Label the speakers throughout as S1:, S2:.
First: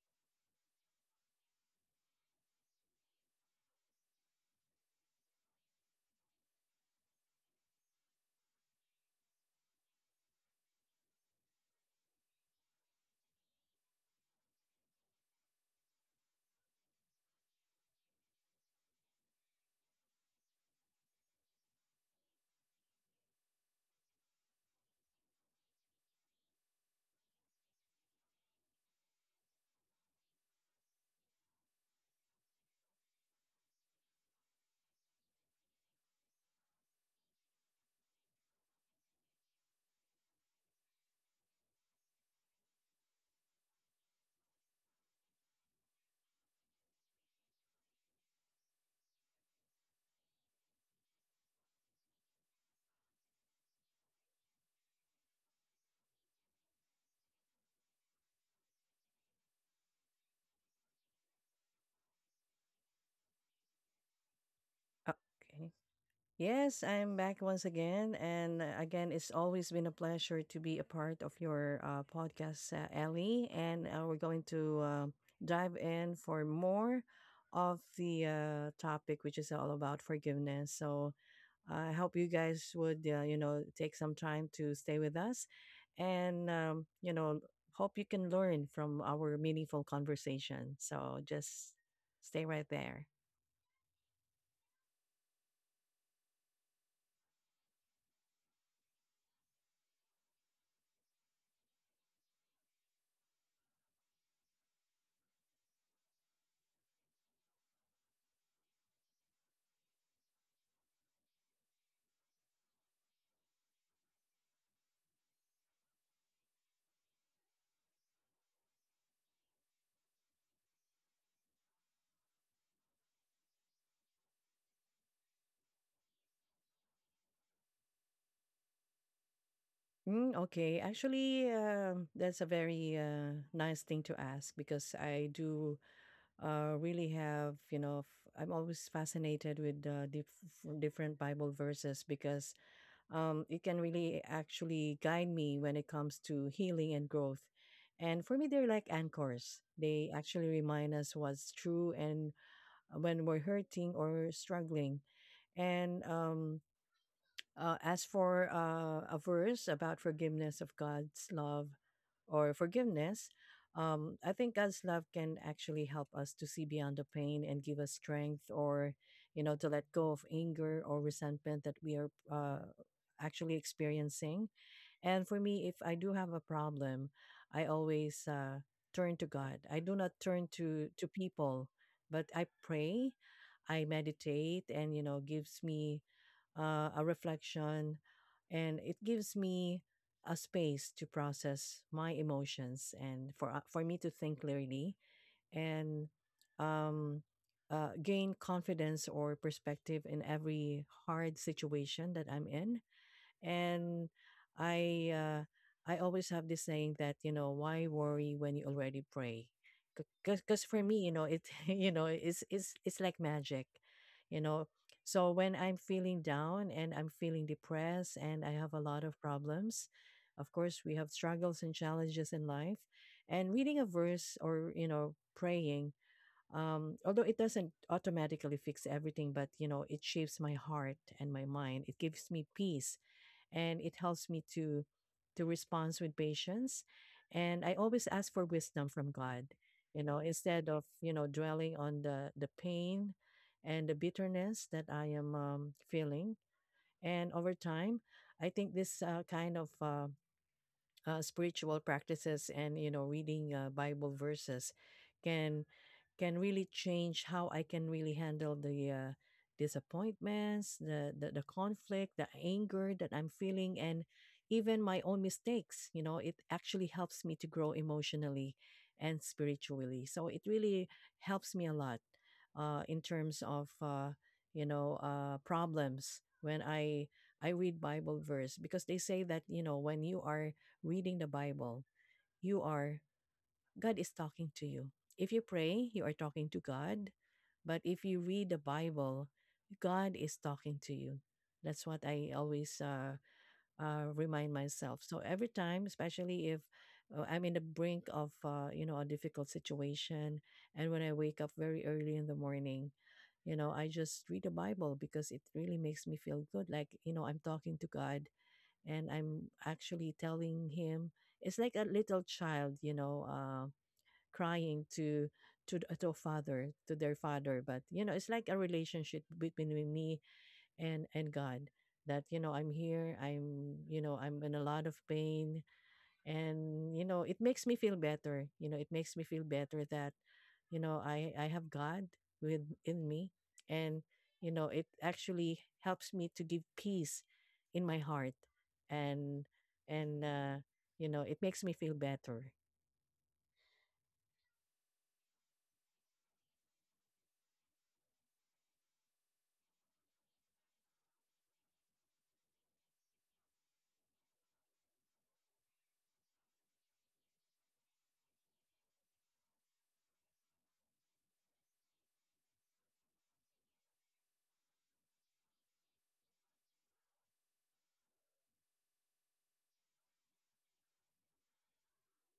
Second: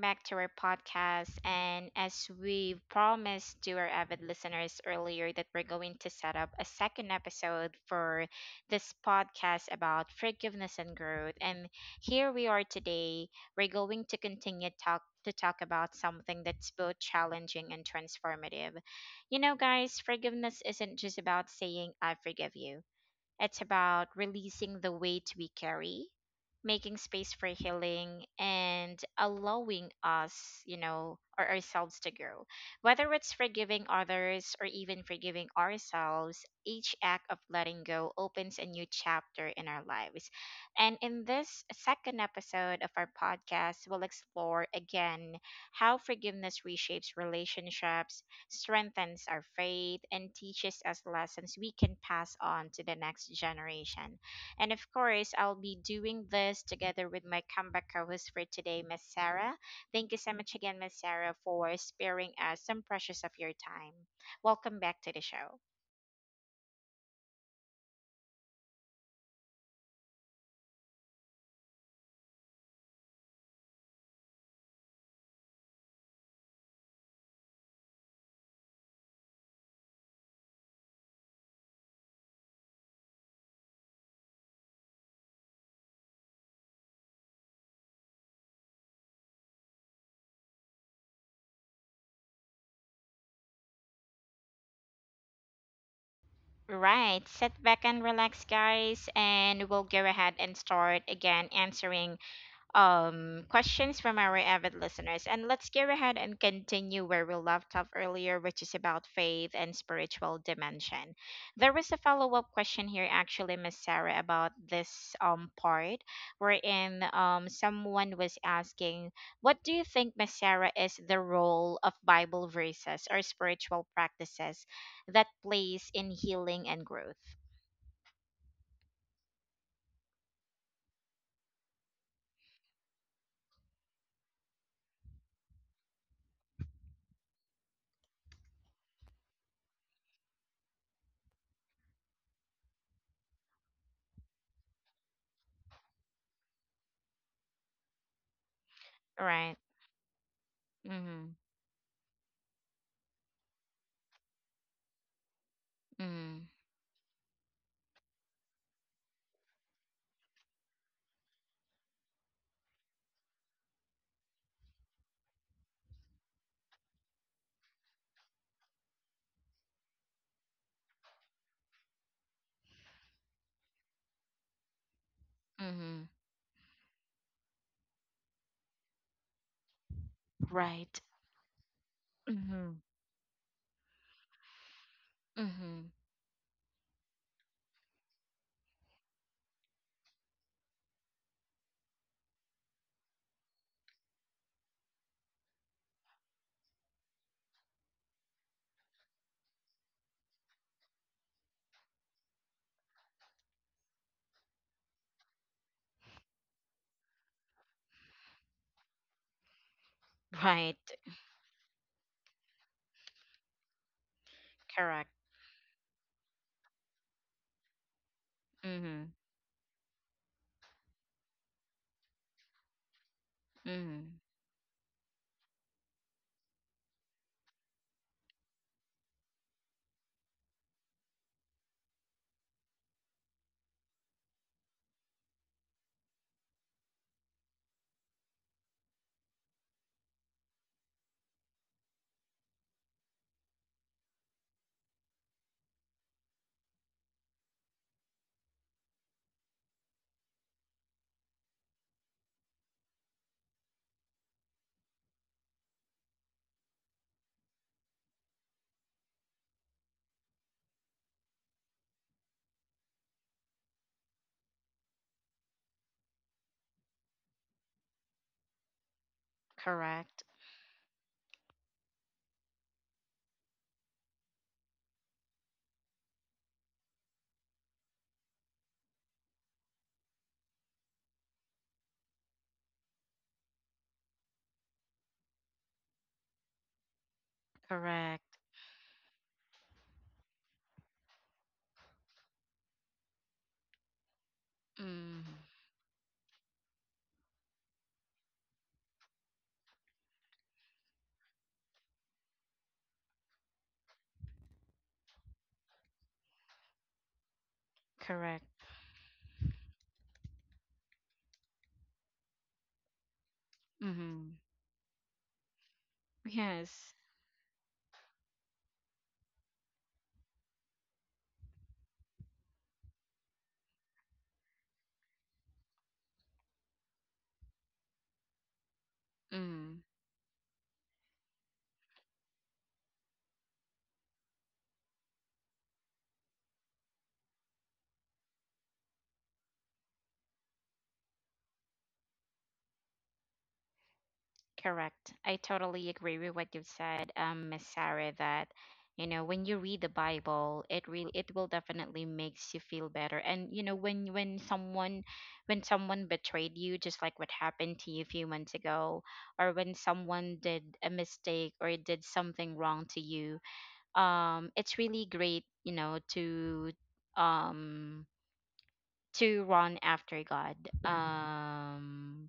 S1: back to our podcast. And as we promised to our avid listeners earlier, that we're going to set up a second episode for this podcast about forgiveness and growth. And here we are today. We're going to continue talk about something that's both challenging and transformative. You know, guys, forgiveness isn't just about saying I forgive you. It's about releasing the weight we carry, making space for healing, and allowing us, or ourselves to grow. Whether it's forgiving others or even forgiving ourselves, each act of letting go opens a new chapter in our lives. And in this second episode of our podcast, we'll explore again how forgiveness reshapes relationships, strengthens our faith, and teaches us lessons we can pass on to the next generation. And of course, I'll be doing this together with my comeback co host for today, Miss Sarah. Thank you so much again, Miss Sarah, for sparing us some precious of your time. Welcome back to the show.
S2: Okay. Yes, I'm back once again. And again, it's always been a pleasure to be a part of your podcast, Ellie. And we're going to dive in for more of the topic, which is all about forgiveness. So I hope you guys would, take some time to stay with us. And, um, you know, hope you can learn from our meaningful conversation. So just stay right there.
S1: Right, sit back and relax, guys, and we'll go ahead and start again answering questions from our avid listeners. And let's go ahead and continue where we left off earlier, which is about faith and spiritual dimension. There was a follow up question here, actually, Miss Sarah, about this part, wherein someone was asking, what do you think, Miss Sarah, is the role of Bible verses or spiritual practices that plays in healing and growth?
S2: Mm, okay. Actually, that's a very nice thing to ask because I do really have, I'm always fascinated with different Bible verses because it can really actually guide me when it comes to healing and growth. And for me, they're like
S1: Right.
S2: anchors. They actually remind us
S1: Mm-hmm.
S2: what's true and when we're hurting or struggling. And
S1: Mm-hmm.
S2: um, uh, as for a verse about forgiveness of God's love or forgiveness, I think God's love can actually help us to see beyond the pain and give us strength, or you know, to let go of anger or resentment that we are actually experiencing. And for me, if I
S1: Mm-hmm.
S2: do have a problem, I always turn to God. I do not turn to
S1: Right.
S2: to people, but I
S1: Mm-hmm.
S2: pray, I meditate, and you know, gives
S1: Mm-hmm.
S2: me a reflection, and it gives me a space to process my emotions and for me to think clearly and um, gain confidence or perspective in every hard situation that I'm in. And I uh, I always have this saying that, you know, why worry when you already pray, because
S1: Right.
S2: for me, you know, it you know, it's like magic, you know.
S1: Correct.
S2: So when I'm feeling down and I'm feeling depressed and I have a lot
S1: Mhm.
S2: of problems, of course we have struggles and challenges in life, and reading a
S1: Mhm.
S2: verse or, you know, praying although it doesn't automatically fix everything, but you know, it shapes my heart and my mind. It gives me peace and it helps me to respond with patience, and I always ask for wisdom from God, you know, instead of, you know, dwelling on the pain and the bitterness that I am feeling. And over time, I think this kind of spiritual practices and, you know, reading Bible verses can can really change how I can really handle the disappointments, the conflict, the anger that I'm feeling, and even my own mistakes. You know, it actually helps me to grow emotionally and spiritually, so
S1: Correct.
S2: it really helps me a lot in terms of problems. When I read Bible verse, because they say that, you know, when you are reading the Bible, you are, God is talking to you. If you pray, you are talking to God. But if you read
S1: Correct.
S2: the Bible, God is talking to you. That's what I always remind myself. So
S1: Mm.
S2: every time, especially if I'm in the brink of, you know, a difficult situation, and when I wake up very early in the morning, you know, I just read the Bible because it really makes me feel good. Like, you know, I'm talking to God
S1: Correct.
S2: and I'm actually telling him it's like a little child, you know,
S1: Mhm.
S2: crying to a father, to
S1: Yes.
S2: their father. But you know, it's like a relationship between me and God. That you know, I'm here. I'm, you know, I'm in a lot of pain, and you know, it makes me feel better. You know, it makes me feel better
S1: Mm.
S2: that you know, I have God with in me, and you know, it actually helps me to give peace in my heart, and and you know, it makes me feel better.
S1: Correct. I totally agree with what you've said, Miss Sarah, that you know when you read the Bible, it will definitely makes you feel better. And when someone betrayed you, just like what happened to you a few months ago, or when someone did a mistake or did something wrong to you. It's really great, to, um run after God. um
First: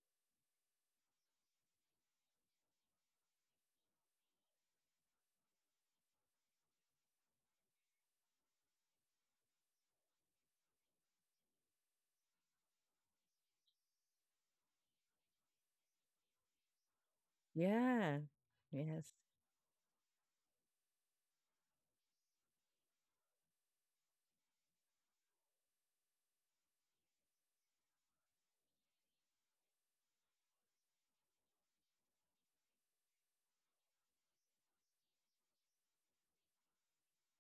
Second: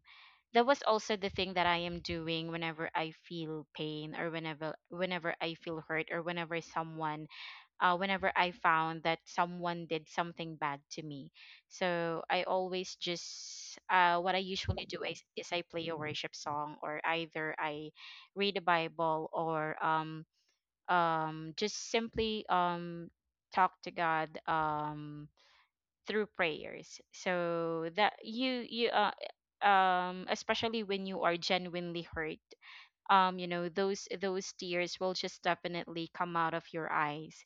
S1: that was also the thing that I am doing whenever I feel pain, or whenever I feel hurt, or whenever I found that someone did something bad to me. So I always just what I usually do is I play a worship song, or either I
S2: Yeah.
S1: read the
S2: Yes.
S1: Bible, or just simply, talk to God, through prayers. So that, you especially when you are genuinely hurt, you know those tears will just definitely come out of your eyes.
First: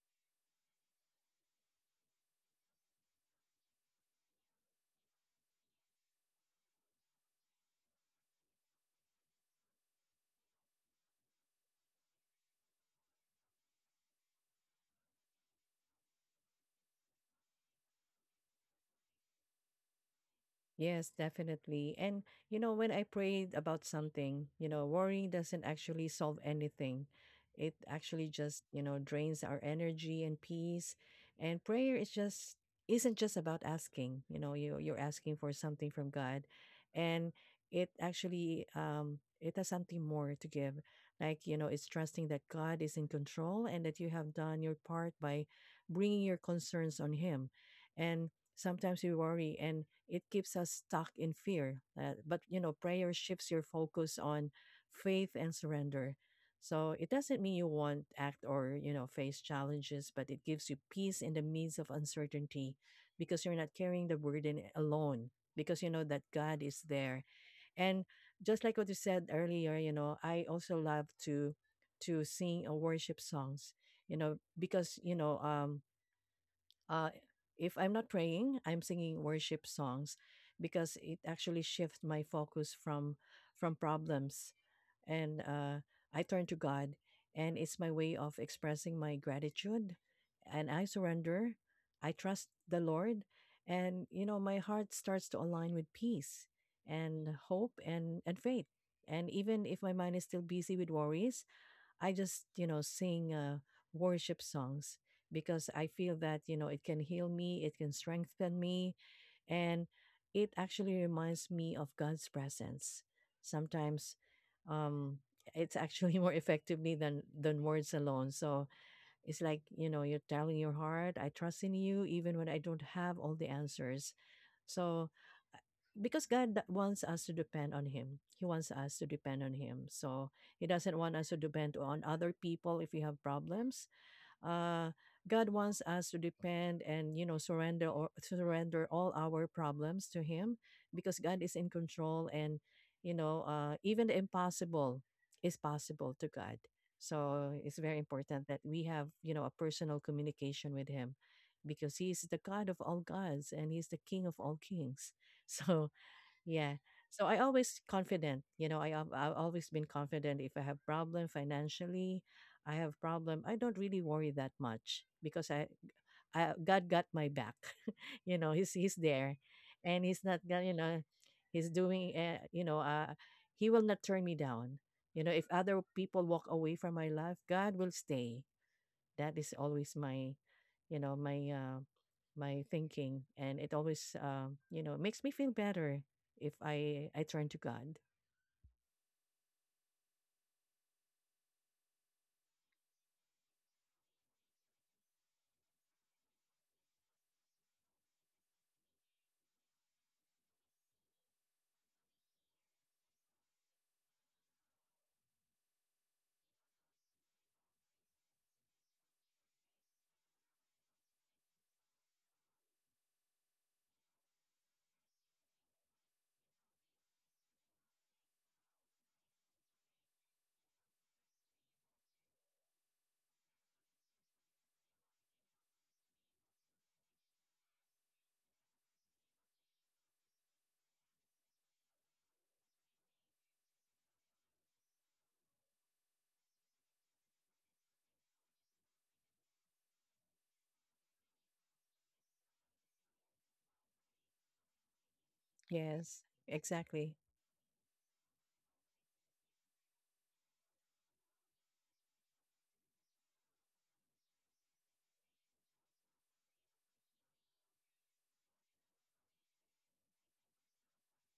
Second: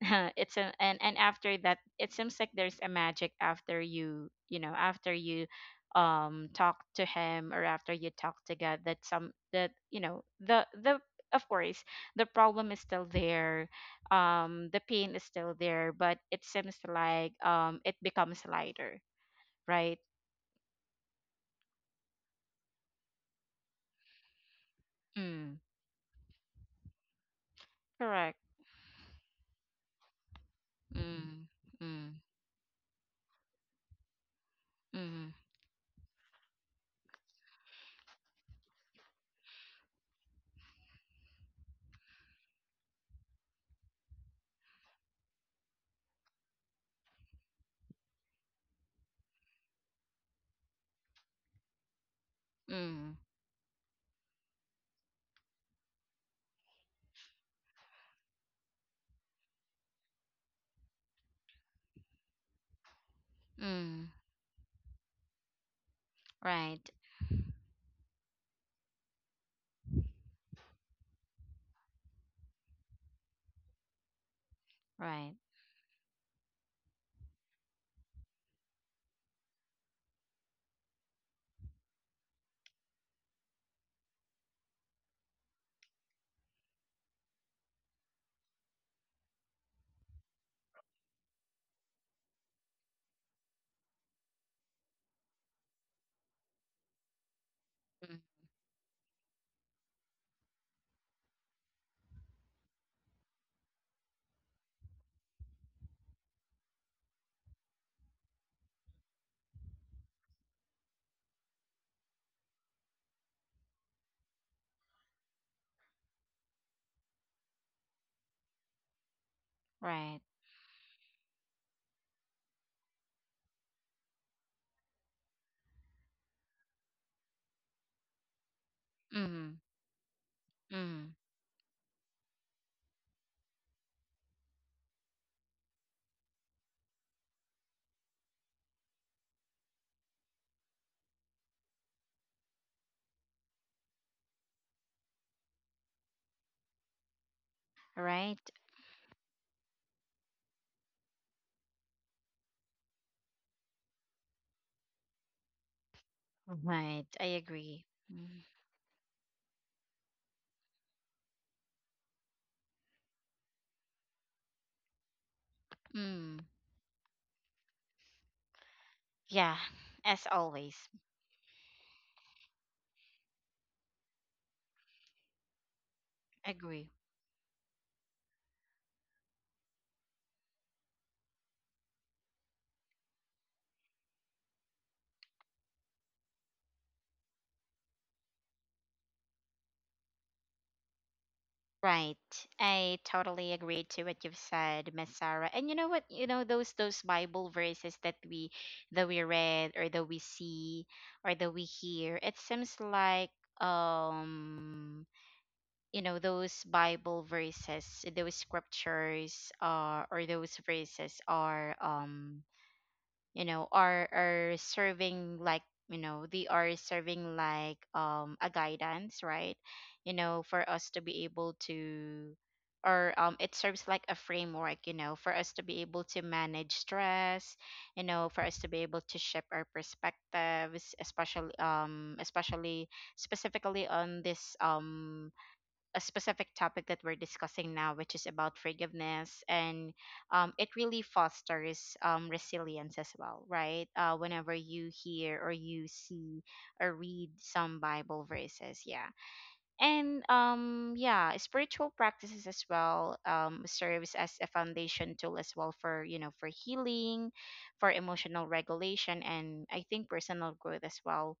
S1: it's a and after that, it seems like there's a magic after you, talk to him, or after you talk to God, that, you know the of course, the problem is still there, the pain is still there, but it seems like it becomes lighter, right.
S2: Yes, definitely. And you know, when I prayed about something, you know, worrying
S1: Mm.
S2: doesn't actually solve anything. It actually
S1: Correct.
S2: just, you know, drains our energy and peace.
S1: Mm.
S2: And prayer
S1: Mm.
S2: is just isn't just about asking, you know, you you're
S1: Mm.
S2: asking for something from God. And it actually it has something more to give. Like, you know, it's trusting that God is in control and that you have done your part by bringing your concerns on him. And sometimes we worry and it keeps us stuck in fear. But you know, prayer
S1: Mm.
S2: shifts your focus on faith and surrender. So it doesn't mean you won't act or, you know, face challenges, but it gives you peace in the midst of uncertainty, because you're not carrying
S1: Mm.
S2: the burden alone. Because you know that God is
S1: Right,
S2: there, and just like what you said earlier, you know, I also love to sing worship songs. You know, because you
S1: right.
S2: know, uh, if I'm not praying, I'm singing worship songs because it actually shifts my focus from problems, and I turn to God, and it's my way of expressing my gratitude, and I surrender, I trust the Lord, and you know my heart starts to align with peace and hope
S1: Mm.
S2: and faith, and even if my mind is still busy with worries, I just, you know, sing worship songs because I feel that, you know, it can heal me, it can strengthen me, and it actually reminds me of God's presence. Sometimes um, it's actually more effectively than words alone. So it's like, you know,
S1: Right.
S2: you're telling your heart, I trust in you, even when I don't have all the answers. So because God that wants us to depend on Him. He wants us to depend on
S1: Mm,
S2: Him. So He doesn't
S1: mm.
S2: want us to depend on other people if we have problems. Uh, God wants us to depend and, you know, surrender or surrender all our problems to Him because God is in control and, you know, even the impossible is possible to God. So it's very
S1: Right,
S2: important that we have, you know, a personal communication with Him because He is the God of all gods and He's the King of all kings. So yeah.
S1: right. I
S2: So I always
S1: agree. Mm,
S2: confident, you know, I've always been confident if I have problem financially, I have problem, I don't really worry that much because
S1: mm.
S2: I God got my back. You know, he's there
S1: Yeah,
S2: and he's
S1: as
S2: not gonna, you
S1: always.
S2: know, he's doing he will not turn me down. You know, if other people walk away
S1: Agree.
S2: from my life, God will stay. That is always my, you know, my my thinking, and it always you know makes me feel better if I turn to God.
S1: Right, I totally agree to what you've said, Miss Sarah. And you know what? You know those Bible verses that we, read, or that we see, or that we hear. It seems like, um those bible verses, those scriptures, or those verses are, are serving like, they are serving like a guidance, right? You know, for us to be able to, or it serves like a framework, you know, for us to be able to manage stress, you know, for us to be able to shift our perspectives, especially specifically on this, a specific topic that we're discussing now, which is about forgiveness. And it really fosters, resilience as well, right? Whenever you hear, or you
S2: Yes,
S1: see, or
S2: exactly.
S1: read some Bible verses, yeah. And yeah, spiritual practices as well, serves as a foundation tool as well for, for healing, for emotional regulation, and I think personal growth as well,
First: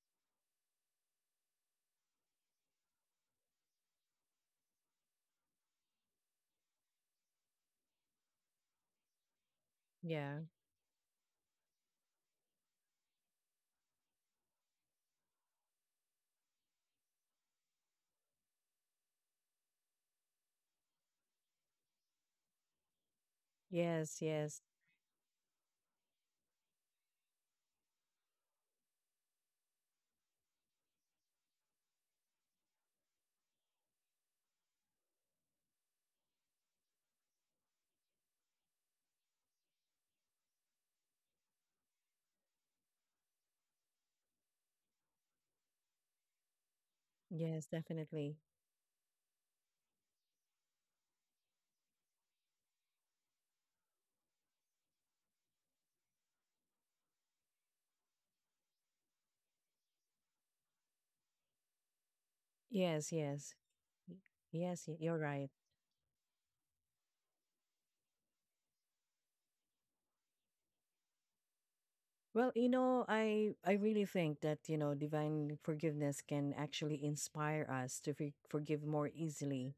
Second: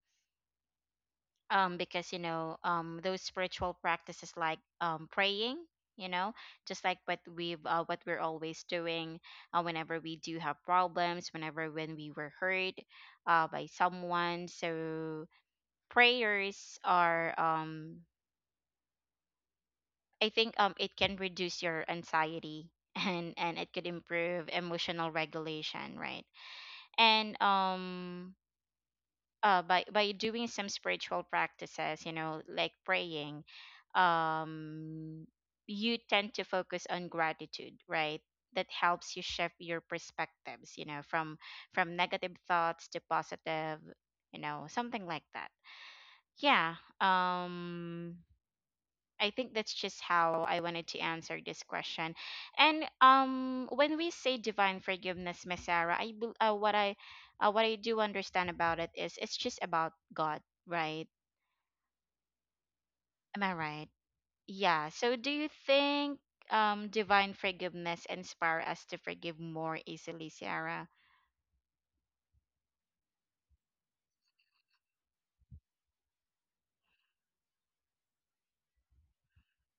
S1: because, those spiritual practices like, praying, you know, just like what we're always doing, whenever we do
S2: Yeah.
S1: have problems, when we were hurt, by someone. So prayers are, I think, it can reduce your anxiety and it could
S2: Yes.
S1: improve
S2: Yes.
S1: emotional regulation, right? And by doing some spiritual practices, you know, like praying, um you tend to focus on gratitude, right? That helps you shift your perspectives, you know, from negative thoughts to positive, you know, something like that. Yeah.
S2: Yes,
S1: um
S2: definitely.
S1: I think that's just how I wanted to answer this question. And when we say divine forgiveness, Miss Sarah, I bel- what I do understand about it is, it's just about God, right?
S2: Yes.
S1: Am I
S2: yes
S1: right?
S2: Y-
S1: Yeah.
S2: yes y-
S1: So
S2: you're
S1: do you
S2: right.
S1: think divine forgiveness inspire us to forgive more easily, Sarah?
S2: Well, you know, I really think that, you know, divine forgiveness can actually inspire us to forgive more easily,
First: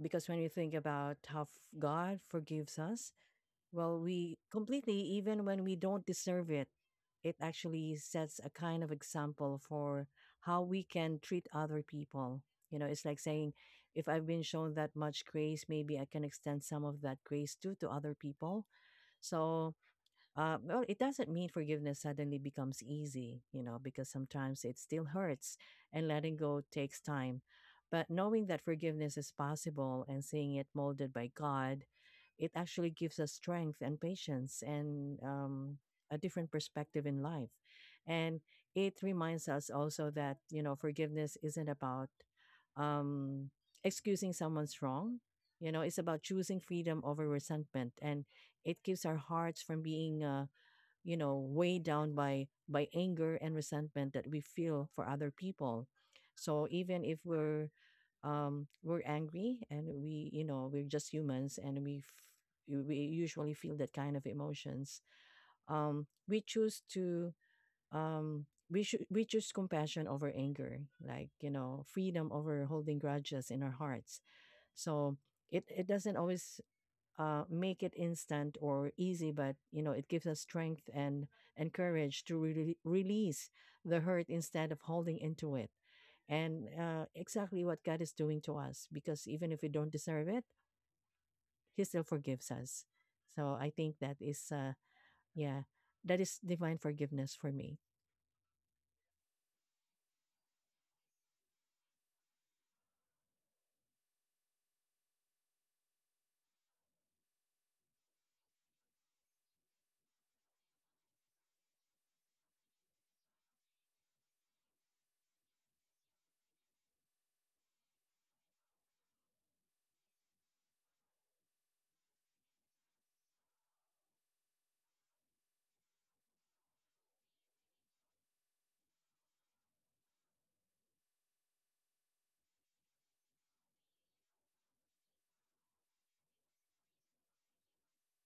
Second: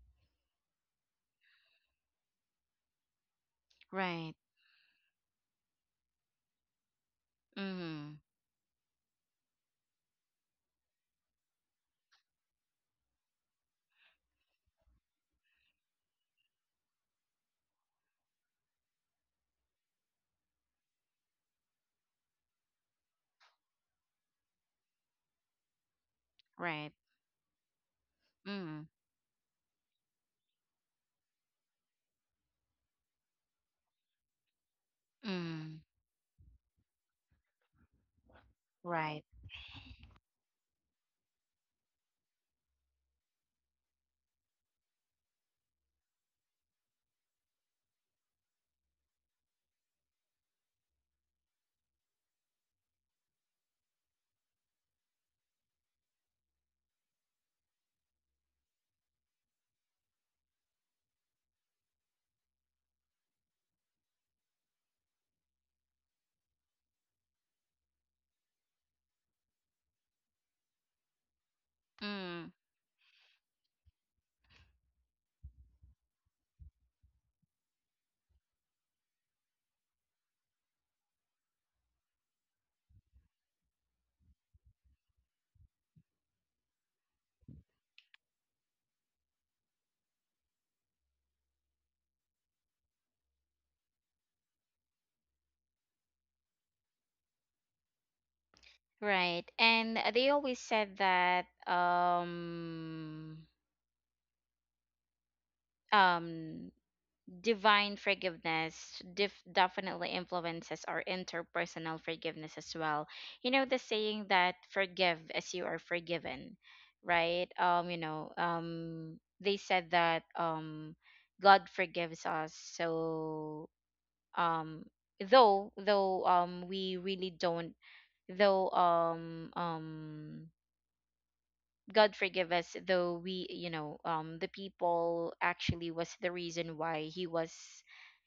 S2: because when you think about how God forgives us. Well, we
S1: Right.
S2: completely, even when we don't deserve it, it actually
S1: Mm.
S2: sets a kind of example for how we can treat other people. You know, it's like saying, if I've been shown well, it doesn't mean forgiveness suddenly becomes easy, you know, because sometimes it still hurts and letting go
S1: Right.
S2: takes time. But knowing that
S1: Mm.
S2: forgiveness is possible and seeing it molded by God, it actually gives us strength and patience and
S1: Mm.
S2: a different perspective in life. And it
S1: Right.
S2: reminds us also that, you know, forgiveness isn't about um, excusing someone's wrong. You know, it's about choosing freedom over resentment, and it keeps our hearts from being, you know, weighed down by anger and resentment that we feel for other people. So even if we're we're angry and we, you know, we're just humans and we usually feel that kind of emotions. We choose to we should We choose compassion over anger, like, you know, freedom
S1: Mm.
S2: over holding grudges in our hearts. So it doesn't always make it instant or easy, but you know it gives us strength and courage to release the hurt instead of holding into it. And exactly what God is doing to us, because even if we don't deserve it, He still forgives us. So I think that is, yeah, that is divine forgiveness for me.
S1: Right. And they always said that, um divine forgiveness, definitely influences our interpersonal forgiveness as well, you know, the saying that, forgive as you are forgiven, right? They said that, God forgives us. So, um though we really don't, though God forgive us, though we, you know, the people actually was the reason why he was,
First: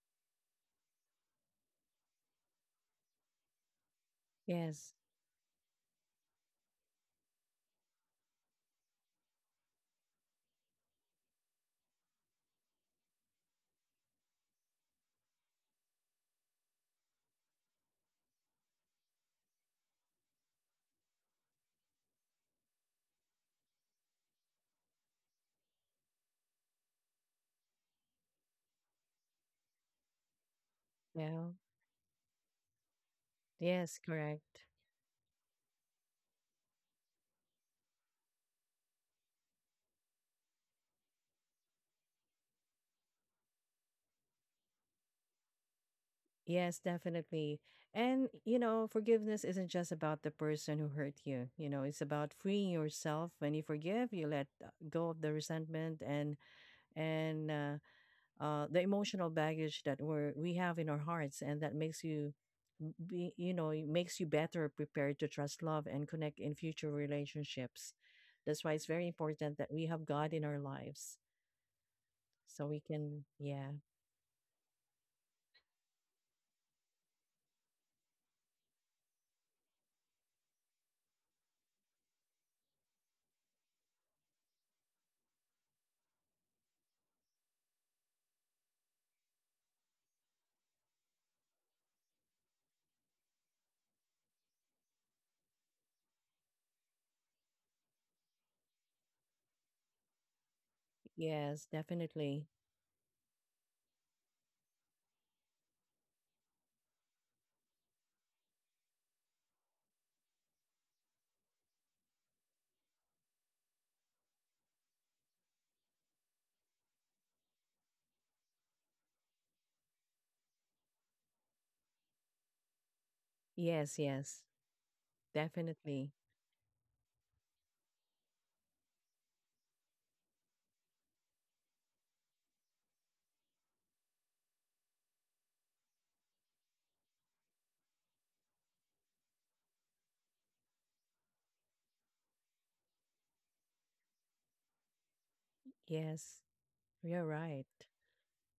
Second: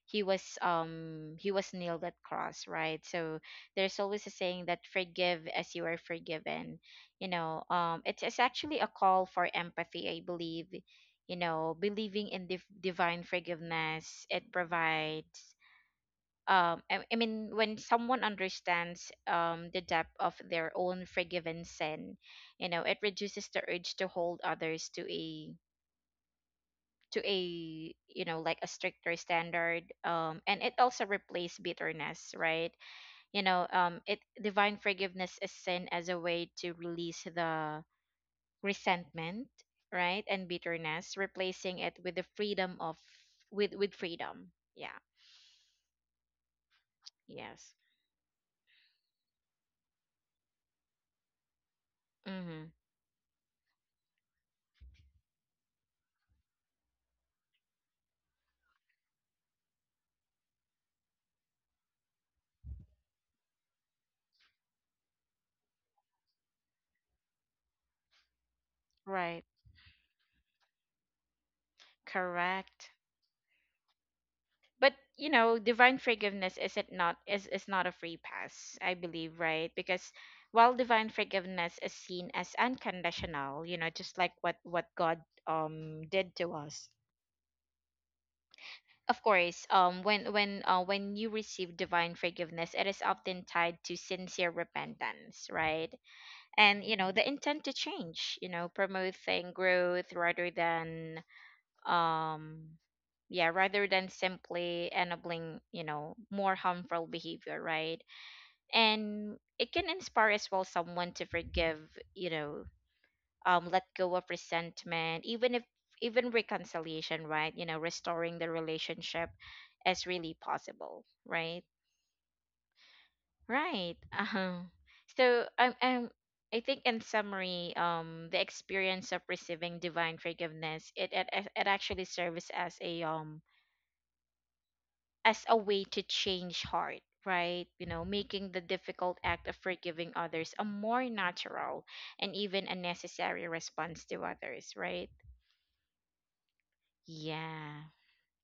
S1: he was nailed at cross, right? So there's always a saying that,
S2: Yes.
S1: forgive as you are forgiven. You know, it's, actually a call for empathy, I believe. You know, believing in divine forgiveness, it provides, I mean when someone understands the depth of their own forgiven sin, you know, it reduces the urge to hold others to a, you know, like a stricter standard, and it also
S2: Yeah.
S1: replaces bitterness, right? You know,
S2: Yes.
S1: it
S2: Correct.
S1: divine forgiveness is seen as a way to release the resentment, right? And bitterness, replacing it with the freedom of, with freedom, yeah.
S2: Yes, definitely.
S1: Yes.
S2: And, you know, forgiveness isn't just about the person who hurt you. You know, it's about freeing
S1: Mhm.
S2: yourself. When you forgive, you let go of the resentment and and uh, the emotional baggage that we're, we have in our hearts, and that makes you you know, it makes you better prepared to trust, love, and connect in future relationships. That's why it's very
S1: Right.
S2: important that we have God in our lives, so we
S1: Correct.
S2: can, yeah,
S1: But you know, divine forgiveness is, it not is is not a free pass, I believe, right? Because while divine forgiveness is seen as unconditional, you know, just like what God did to us. Of course, when, when you receive divine forgiveness, it is often tied to sincere repentance, right? And you know, the intent to change, you know, promoting growth rather than,
S2: yes, definitely,
S1: um yeah, rather than simply enabling, you know, more harmful behavior, right? And it can inspire as well someone to forgive, you know, let go of resentment, even if, even reconciliation, right? You know, restoring the relationship is really possible, right? Right.
S2: yes,
S1: Uh-huh. So
S2: definitely.
S1: I think in summary, the experience of receiving divine forgiveness, it actually serves as a, as a way to change heart, right? You know, making the difficult act of forgiving others a more natural and even a necessary response to others, right?
S2: Yes, you're right.
S1: Yeah.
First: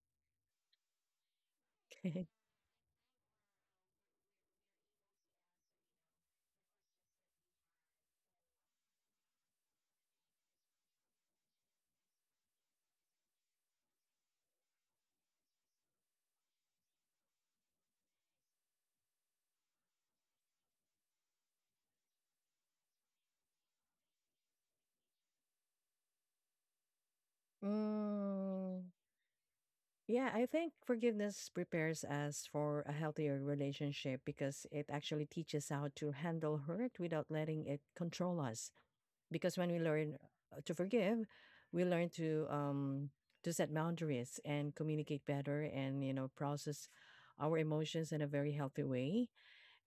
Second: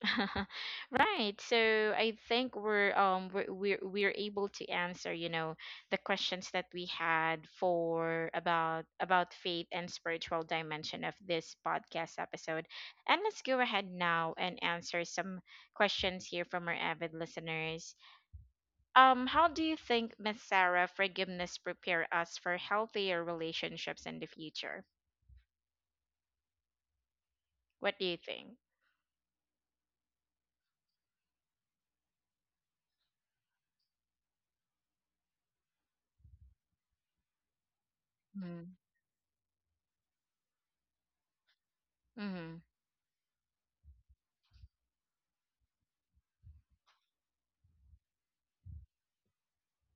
S1: Right. So I think, we're able to answer, you know, the questions that we had for about faith and spiritual dimension of this podcast episode. And let's go ahead now and answer some questions here from our avid listeners. How do you think, Miss Sarah, forgiveness prepare us for healthier relationships in the future? What do you think?
S2: Mm, yeah, I think forgiveness prepares us for a healthier relationship because it actually teaches how to handle hurt without letting it control
S1: Mm-hmm.
S2: us. Because when we learn to forgive, we learn
S1: Mm-hmm.
S2: to set boundaries and communicate better and, you know, process our emotions in a very healthy way.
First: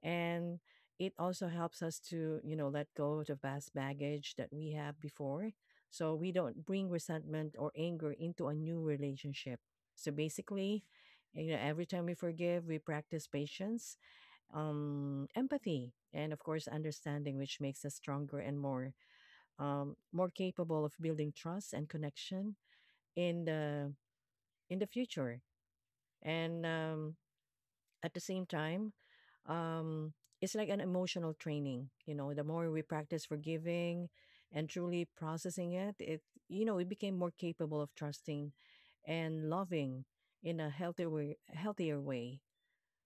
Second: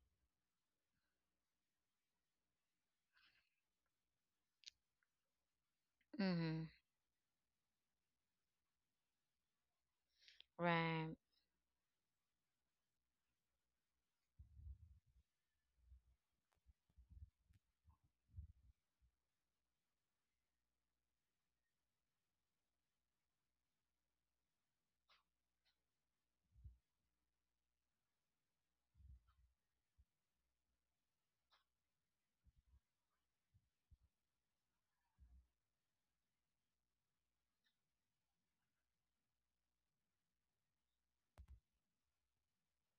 S2: And it also helps us to, you know, let go of the vast baggage that we have before, so we don't
S1: Mm-hmm.
S2: bring resentment or anger into a new relationship. So basically,
S1: Right.
S2: you know, every time we forgive we practice patience, empathy, and of course understanding, which makes us stronger and more, more capable of building trust and connection in the in the future. And at the same time, um, it's like an emotional training. You know, the more we practice forgiving and truly processing it, you know, we became more capable of trusting and loving in a healthier way,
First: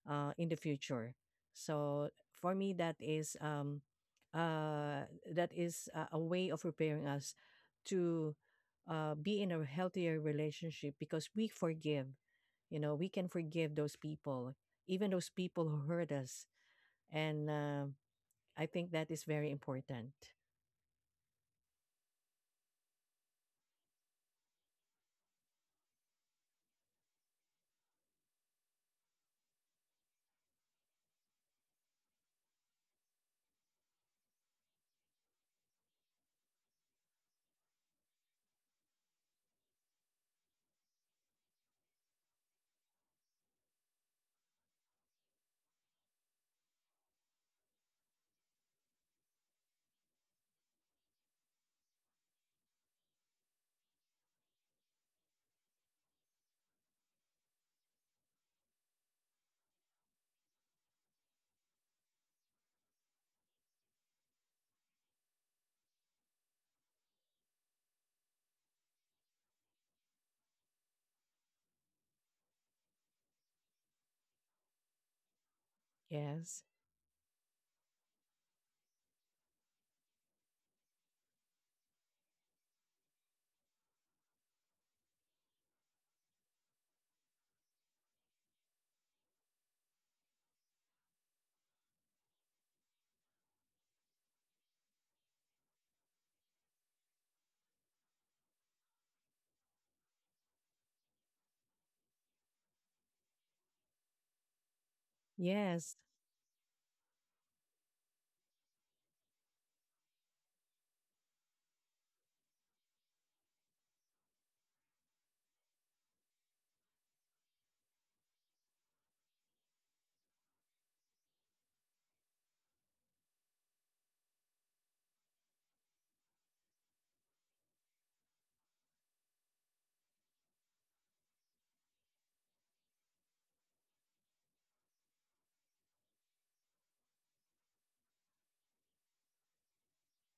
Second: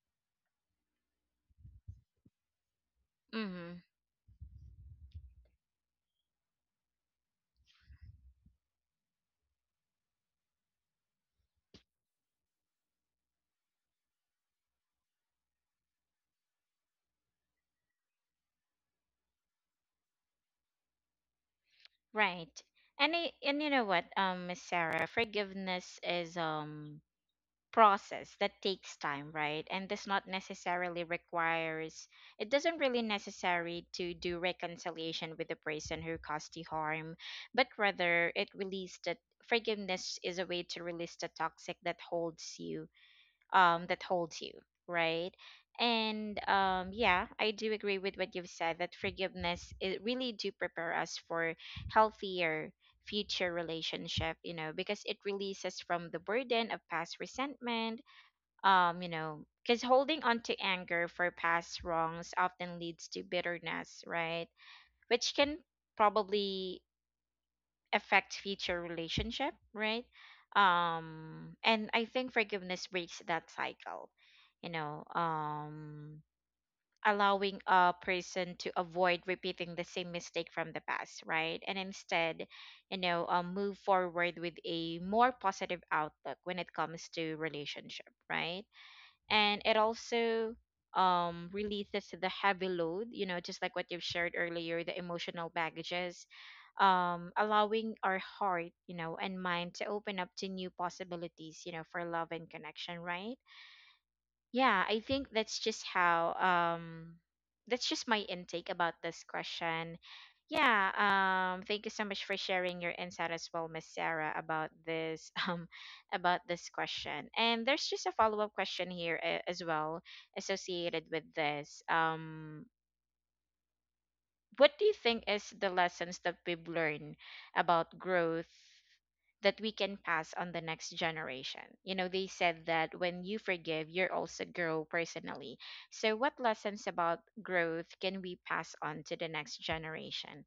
S2: in the future. So for me,
S1: Mm-hmm.
S2: uh, that is a way of preparing us to be in a healthier relationship. Because we forgive, you know, we can forgive those people, even those people who hurt us. And I think that is very important.
S1: Right. And, you know what, Miss Sarah, forgiveness is process that takes time, right? And this not necessarily requires, it doesn't really necessary to do reconciliation with the person who caused you harm, but rather it released that, forgiveness is a way to release the toxic that holds you, right? And yeah, I do agree with what you've said, that forgiveness, it really do prepare us for healthier future relationship, you know, because it releases from the burden of past resentment, you know, because holding on to anger for past wrongs often leads to bitterness, right? Which can probably affect future relationship, right? And I think forgiveness breaks that cycle, you know.
S2: Yes.
S1: Allowing a person to avoid repeating the same mistake from the past, right? And instead, you know, move forward with a more positive outlook when it comes to relationship, right? And it also releases the heavy load, you know, just like what you've shared earlier, the emotional baggages, allowing our heart, you know, and mind to open up to new possibilities, you know, for love and connection, right? Yeah, I think that's just
S2: Yes.
S1: how that's just my intake about this question. Yeah. Thank you so much for sharing your insight as well, Miss Sarah, about this about this question. And there's just a follow-up question here as well associated with this. What do you think is the lessons that we've learned about growth that we can pass on the next generation? You know, they said that when you forgive, you're also grow personally. So what lessons about growth can we pass on to the next generation?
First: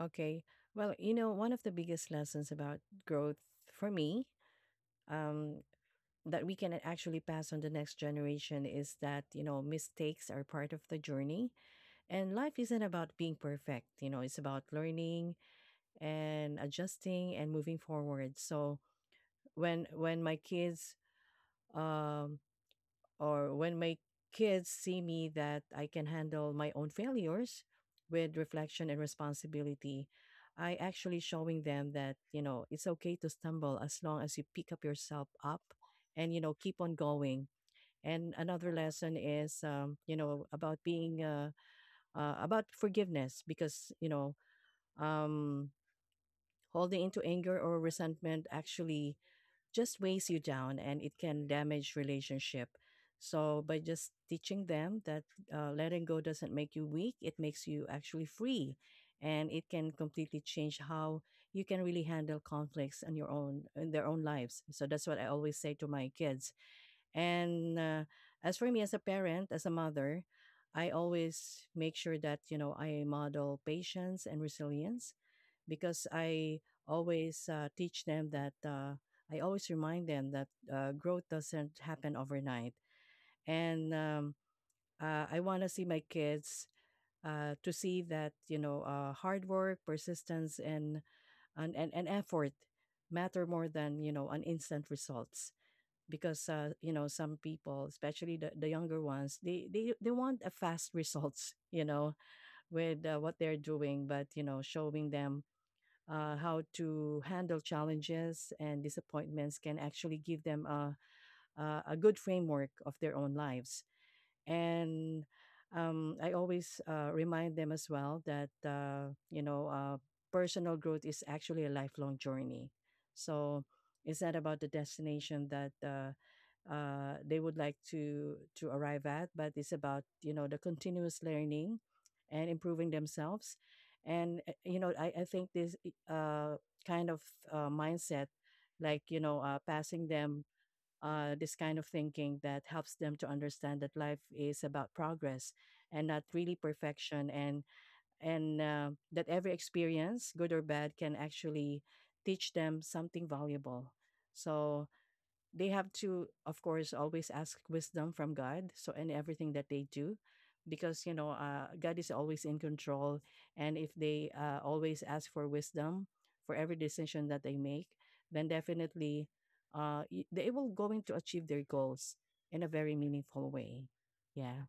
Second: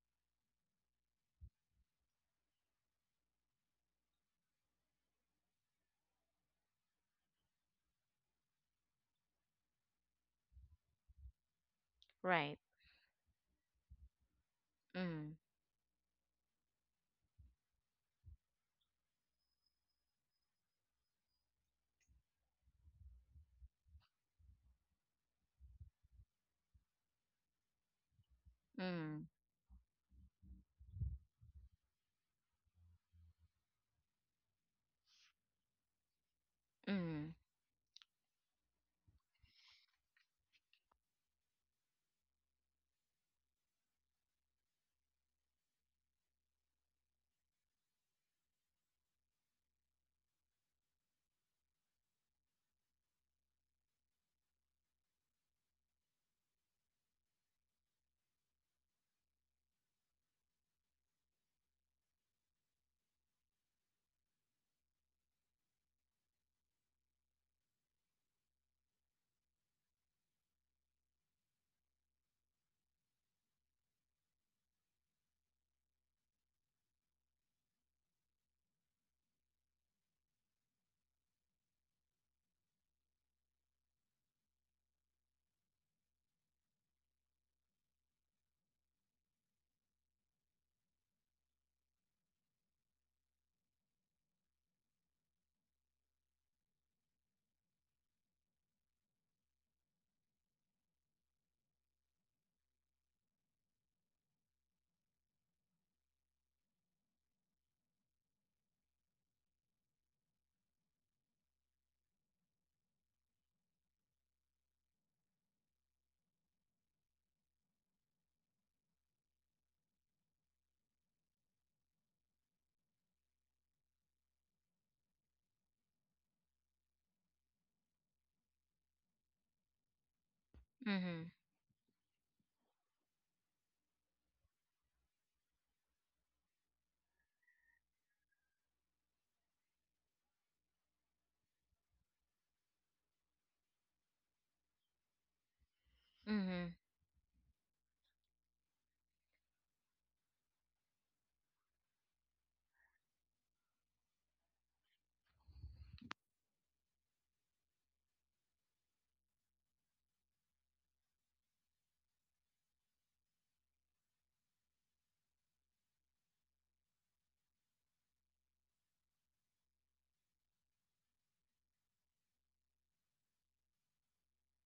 S2: Okay. Well, you know, one of the biggest lessons about growth for me, um, that we can actually pass on the next generation is that, you know, mistakes are part of the journey and
S1: Right.
S2: life isn't about being perfect, you know, it's about learning
S1: Mm.
S2: and adjusting and moving forward. So when my kids um or when my kids see me that I can handle my own failures with reflection and
S1: Mm.
S2: responsibility, I actually showing them that, you know, it's okay to stumble as long as you pick up yourself up and, you know, keep on
S1: Mm.
S2: going. And another lesson is, you know, about being about forgiveness, because, you know, um, holding into anger or resentment actually just weighs you down and it can damage relationship. So by just teaching them that letting go doesn't make you weak, it makes you actually free, and it can completely change how you can really handle conflicts on your own in their own lives. So that's what I always say to my kids. And as for me as a parent, as a mother, I always make sure that, you know, I model patience and resilience, because I always teach them that I always remind them that growth doesn't happen overnight. And I want to see my kids to see that, you know, hard work, persistence, and and effort matter more than, you know, an instant results. Because you know, some people, especially the younger ones, they they want a fast results, you know, with what they're doing. But, you know, showing them how to handle challenges and disappointments can actually give them a, a good framework of their own lives. And I always remind them as well that you know, personal growth is actually a lifelong journey. So it's not about the destination that they would like to arrive at, but it's about, you know, the continuous
S1: Mm-hmm.
S2: learning and improving themselves. And you know, I think this kind of mindset, like, you know, passing them this kind of thinking that helps them to understand that life is about progress and not really
S1: Mm-hmm.
S2: perfection, and that every experience, good or bad, can actually teach them something valuable. So they have to, of course, always ask wisdom from God, so in everything that they do, because, you know, God is always in control. And if they always ask for wisdom for every decision that they make, then definitely they will going to achieve their goals in a very meaningful way. Yeah.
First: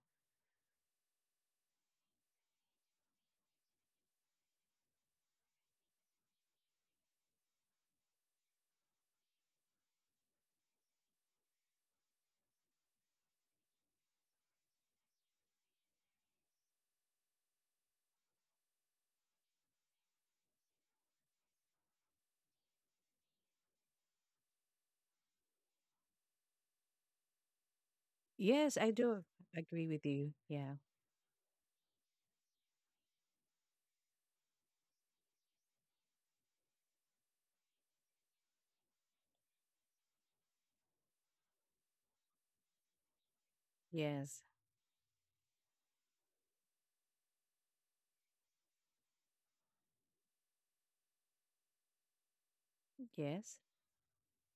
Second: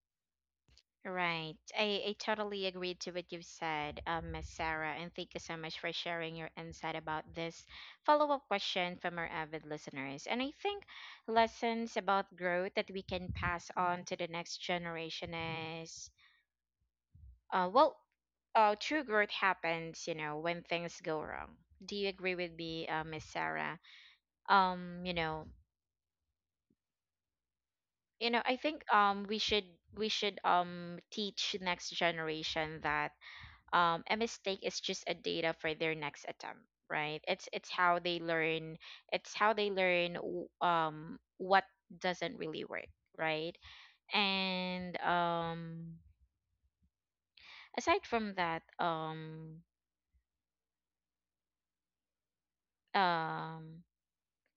S1: Right. I totally agree to what you've said, Miss Sarah, and thank you so much for sharing your insight about this follow up question from our avid listeners. And I think lessons about growth that we can pass on to the next generation is well, true growth happens, you know, when things go wrong. Do you agree with me, Miss Sarah? Um, you know, you know, I
S2: Yes,
S1: think
S2: I do
S1: we should
S2: agree with
S1: we
S2: you.
S1: should
S2: Yeah.
S1: um teach next generation that, a mistake is just a data for their next attempt, right? It's how they learn. It's how they learn what doesn't really work, right?
S2: Yes.
S1: And aside from that,
S2: Yes.
S1: um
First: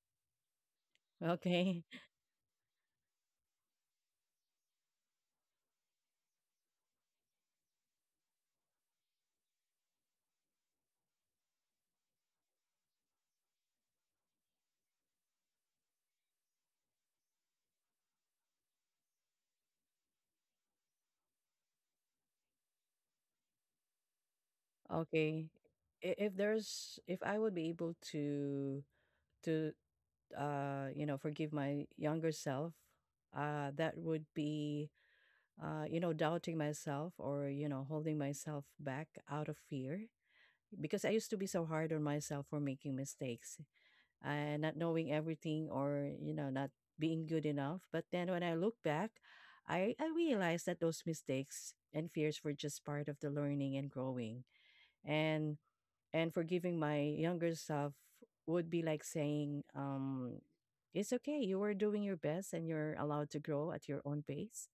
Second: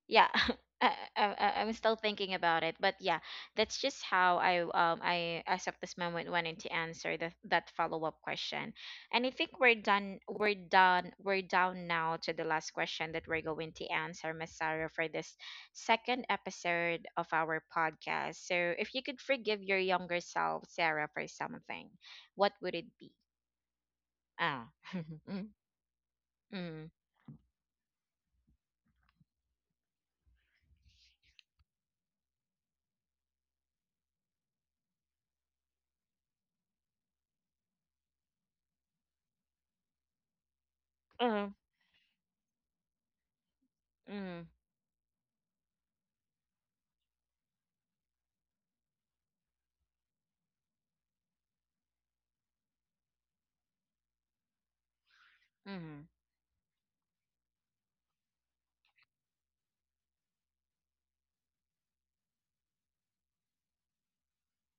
S1: yeah. I'm
S2: Okay.
S1: still thinking about it, but yeah, that's just how I as of this moment wanted to answer the, that follow up question. And I think we're down now to the last question that we're going to answer, Miss Sarah, for this second episode of our podcast. So if you could forgive your younger self, Sarah, for something, what would it be? Ah,
S2: Okay.
S1: mm, mm,
S2: If I would be able to to you know, forgive my younger self, that would be, you know, doubting myself, or, you know, holding myself back out of fear. Because I used to be
S1: mm,
S2: so hard on myself for making mistakes
S1: mm,
S2: and not knowing everything, or, you know, not being good enough. But then when I look back, I realized that those mistakes and fears were just part of the learning and growing. And
S1: mm.
S2: and forgiving my younger self would be like saying, it's okay, you were doing your best, and you're allowed to grow at your own pace.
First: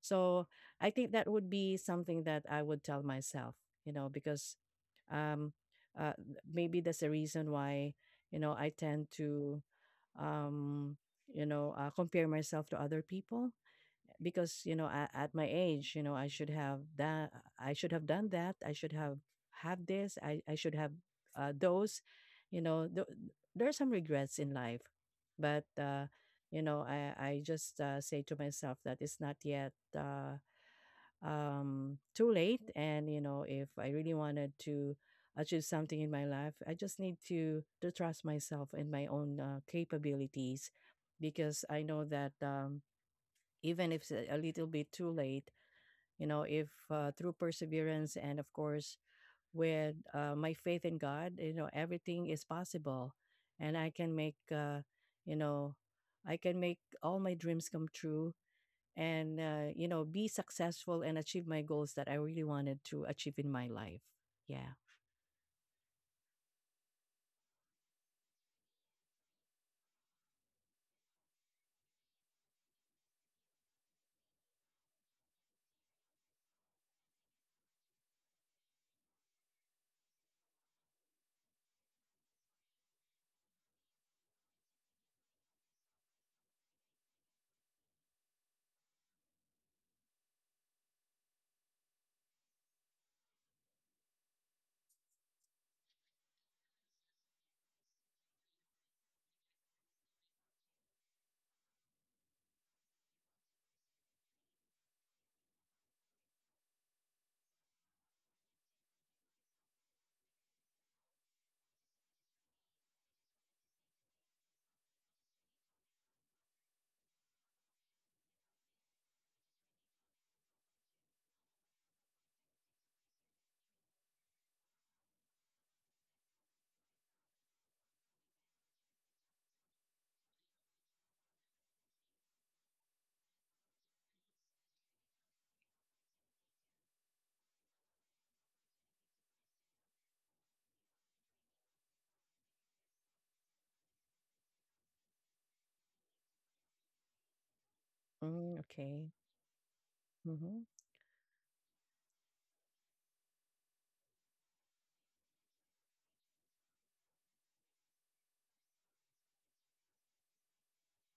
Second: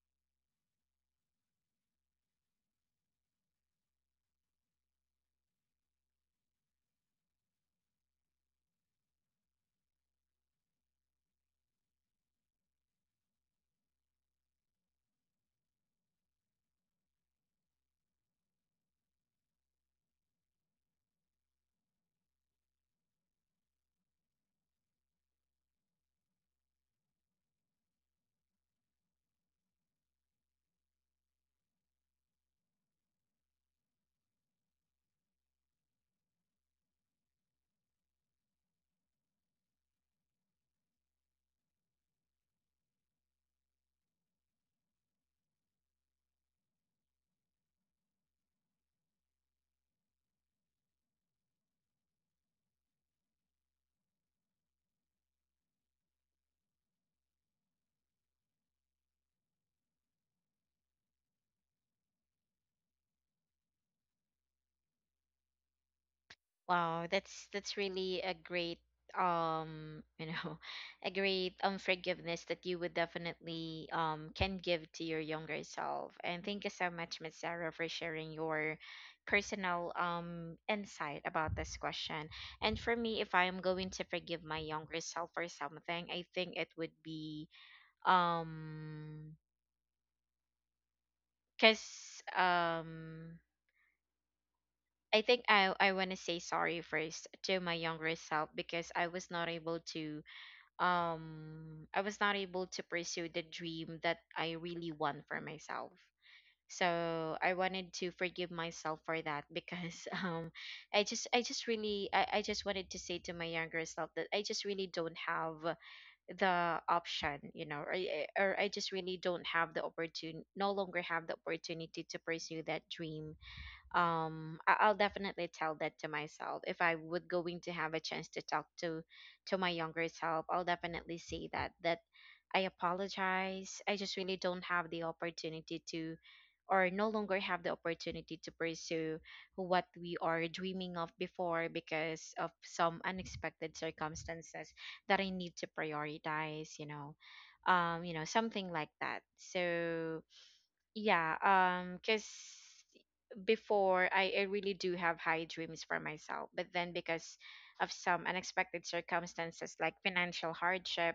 S2: So I think that would be something that I would tell myself, you know, because um uh, maybe that's the reason why, you know, I tend to um you know, compare myself to other people. Because, you know, at my age, you know, I should have that, I should have done that, I should have this, I should have those, you know, there are some regrets in life. But you know, I just say to myself that it's not yet too late. And, you know, if I really wanted to achieve something in my life, I just need to trust myself and my own capabilities. Because I know that, even if it's a little bit too late, you know, if through perseverance and, of course, with my faith in God, you know, everything is possible. And I can make, you know, I can make all my dreams come true and, you know, be successful and achieve my goals that I really wanted to achieve in my life. Yeah.
S1: Wow, that's really a great you know a great forgiveness that you would definitely can give to your younger self. And thank you so much, Miss Sarah, for sharing your personal insight about this question. And for me, if I am going to forgive my younger self for something, I think it would be um because I think I want to say sorry first to my younger self because I was not able to I was not able to pursue the dream that I really want for myself. So I wanted to forgive myself for that because I just I just wanted to say to my younger self that I just really don't have the option, you know, or I just really don't have the opportunity, no longer have the opportunity to pursue that dream. I'll definitely tell that to myself. If I would going to have a chance to talk to my younger self, I'll definitely say that that I apologize, I just really don't have the opportunity to or no longer have the opportunity to pursue what we are dreaming of before because of some unexpected circumstances that I need to prioritize, you know. You know,
S2: Mm,
S1: something like
S2: okay.
S1: that. So
S2: Mm-hmm.
S1: yeah. Because before, I really do have high dreams for myself, but then because of some unexpected circumstances like financial hardship,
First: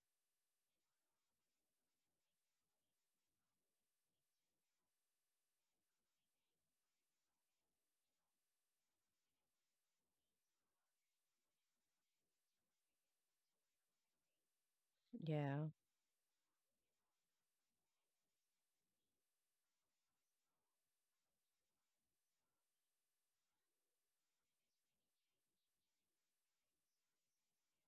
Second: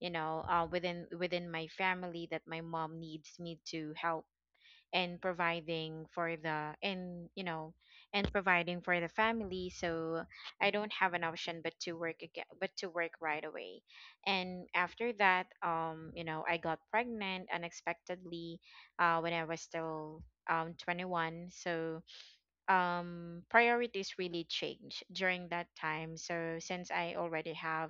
S1: you know, within my family, that my mom needs me to help in providing for the, in, you know, and providing for the family. So I don't have an option but to work again, but to work right away. And after that,
S2: Yeah.
S1: you know, I got pregnant unexpectedly when I was still 21. So priorities really change during that time. So since I already have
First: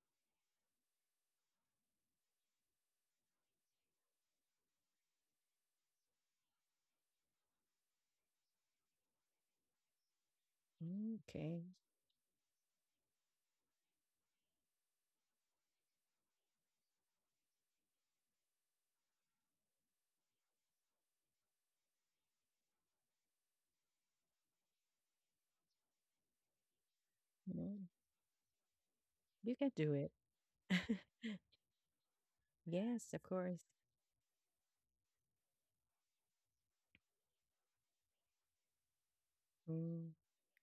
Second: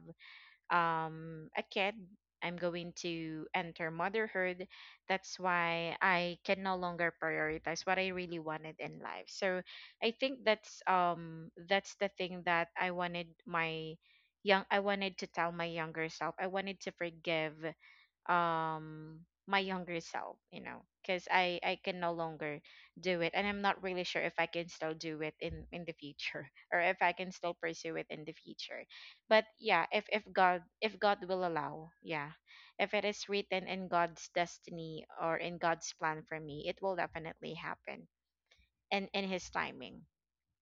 S1: a kid, I'm going to enter motherhood. That's why I can no longer prioritize what I really wanted in life. So I think
S2: Mm, okay.
S1: that's the thing that I wanted my young I wanted to tell my younger self. I wanted to forgive um my younger self, you know, because I can no longer do it, and I'm not really sure if I can still do it in the future or if I can still
S2: Mm.
S1: pursue it in the future. But
S2: You can
S1: yeah,
S2: do
S1: if
S2: it.
S1: if god if god will allow, yeah. If it
S2: Yes, of
S1: is
S2: course.
S1: written in god's destiny or in god's plan for me, it will definitely happen, and in his timing.
S2: Mm.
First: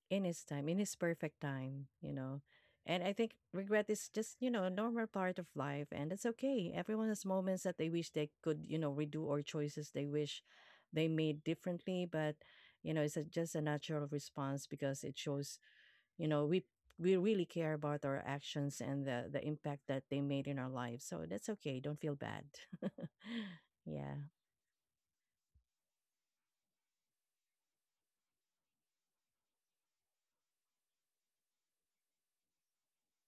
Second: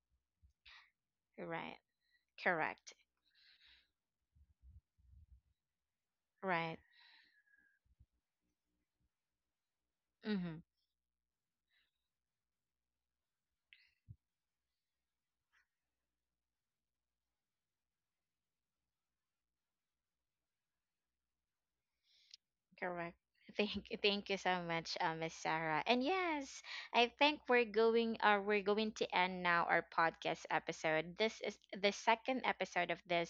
S2: In his time, in his perfect
S1: Right.
S2: time, you know.
S1: Correct.
S2: And I think regret is just, you know, a normal part of life, and it's okay.
S1: Right.
S2: Everyone has moments that they wish they could, you know, redo, or choices they wish
S1: Mhm.
S2: they made differently. But, you know, it's a, just a natural response, because it shows, you know, we really care about our actions and the impact that they made in our lives. So that's okay. Don't feel bad.
S1: Correct.
S2: Yeah.
S1: Thank you so much, Miss Sarah. And yes, I think we're going to end now our podcast episode. This is the second episode of this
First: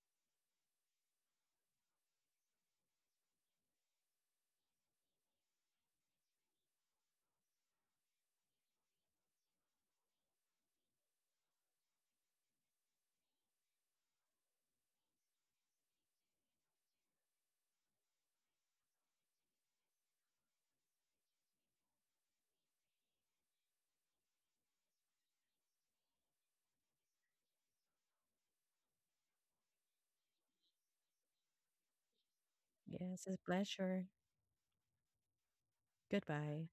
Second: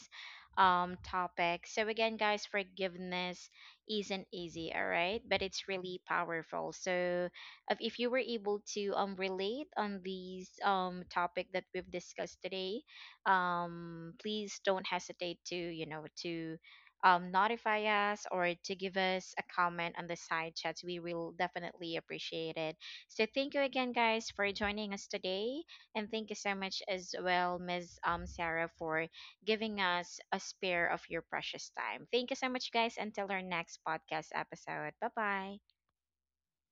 S1: topic. So again, guys, forgiveness isn't easy, all right? But it's really powerful. So if you were able to relate on these topic that we've discussed today, please don't hesitate to, you know, to notify us or to give us a comment on the side chats. We will definitely appreciate it. So thank you again, guys, for joining us today. And thank you so much as well, Miss Sarah, for giving us a spare of your precious time. Thank you so much, guys.
S2: Yes, it's
S1: Until
S2: a
S1: our next
S2: pleasure.
S1: podcast episode. Bye bye.
S2: Goodbye.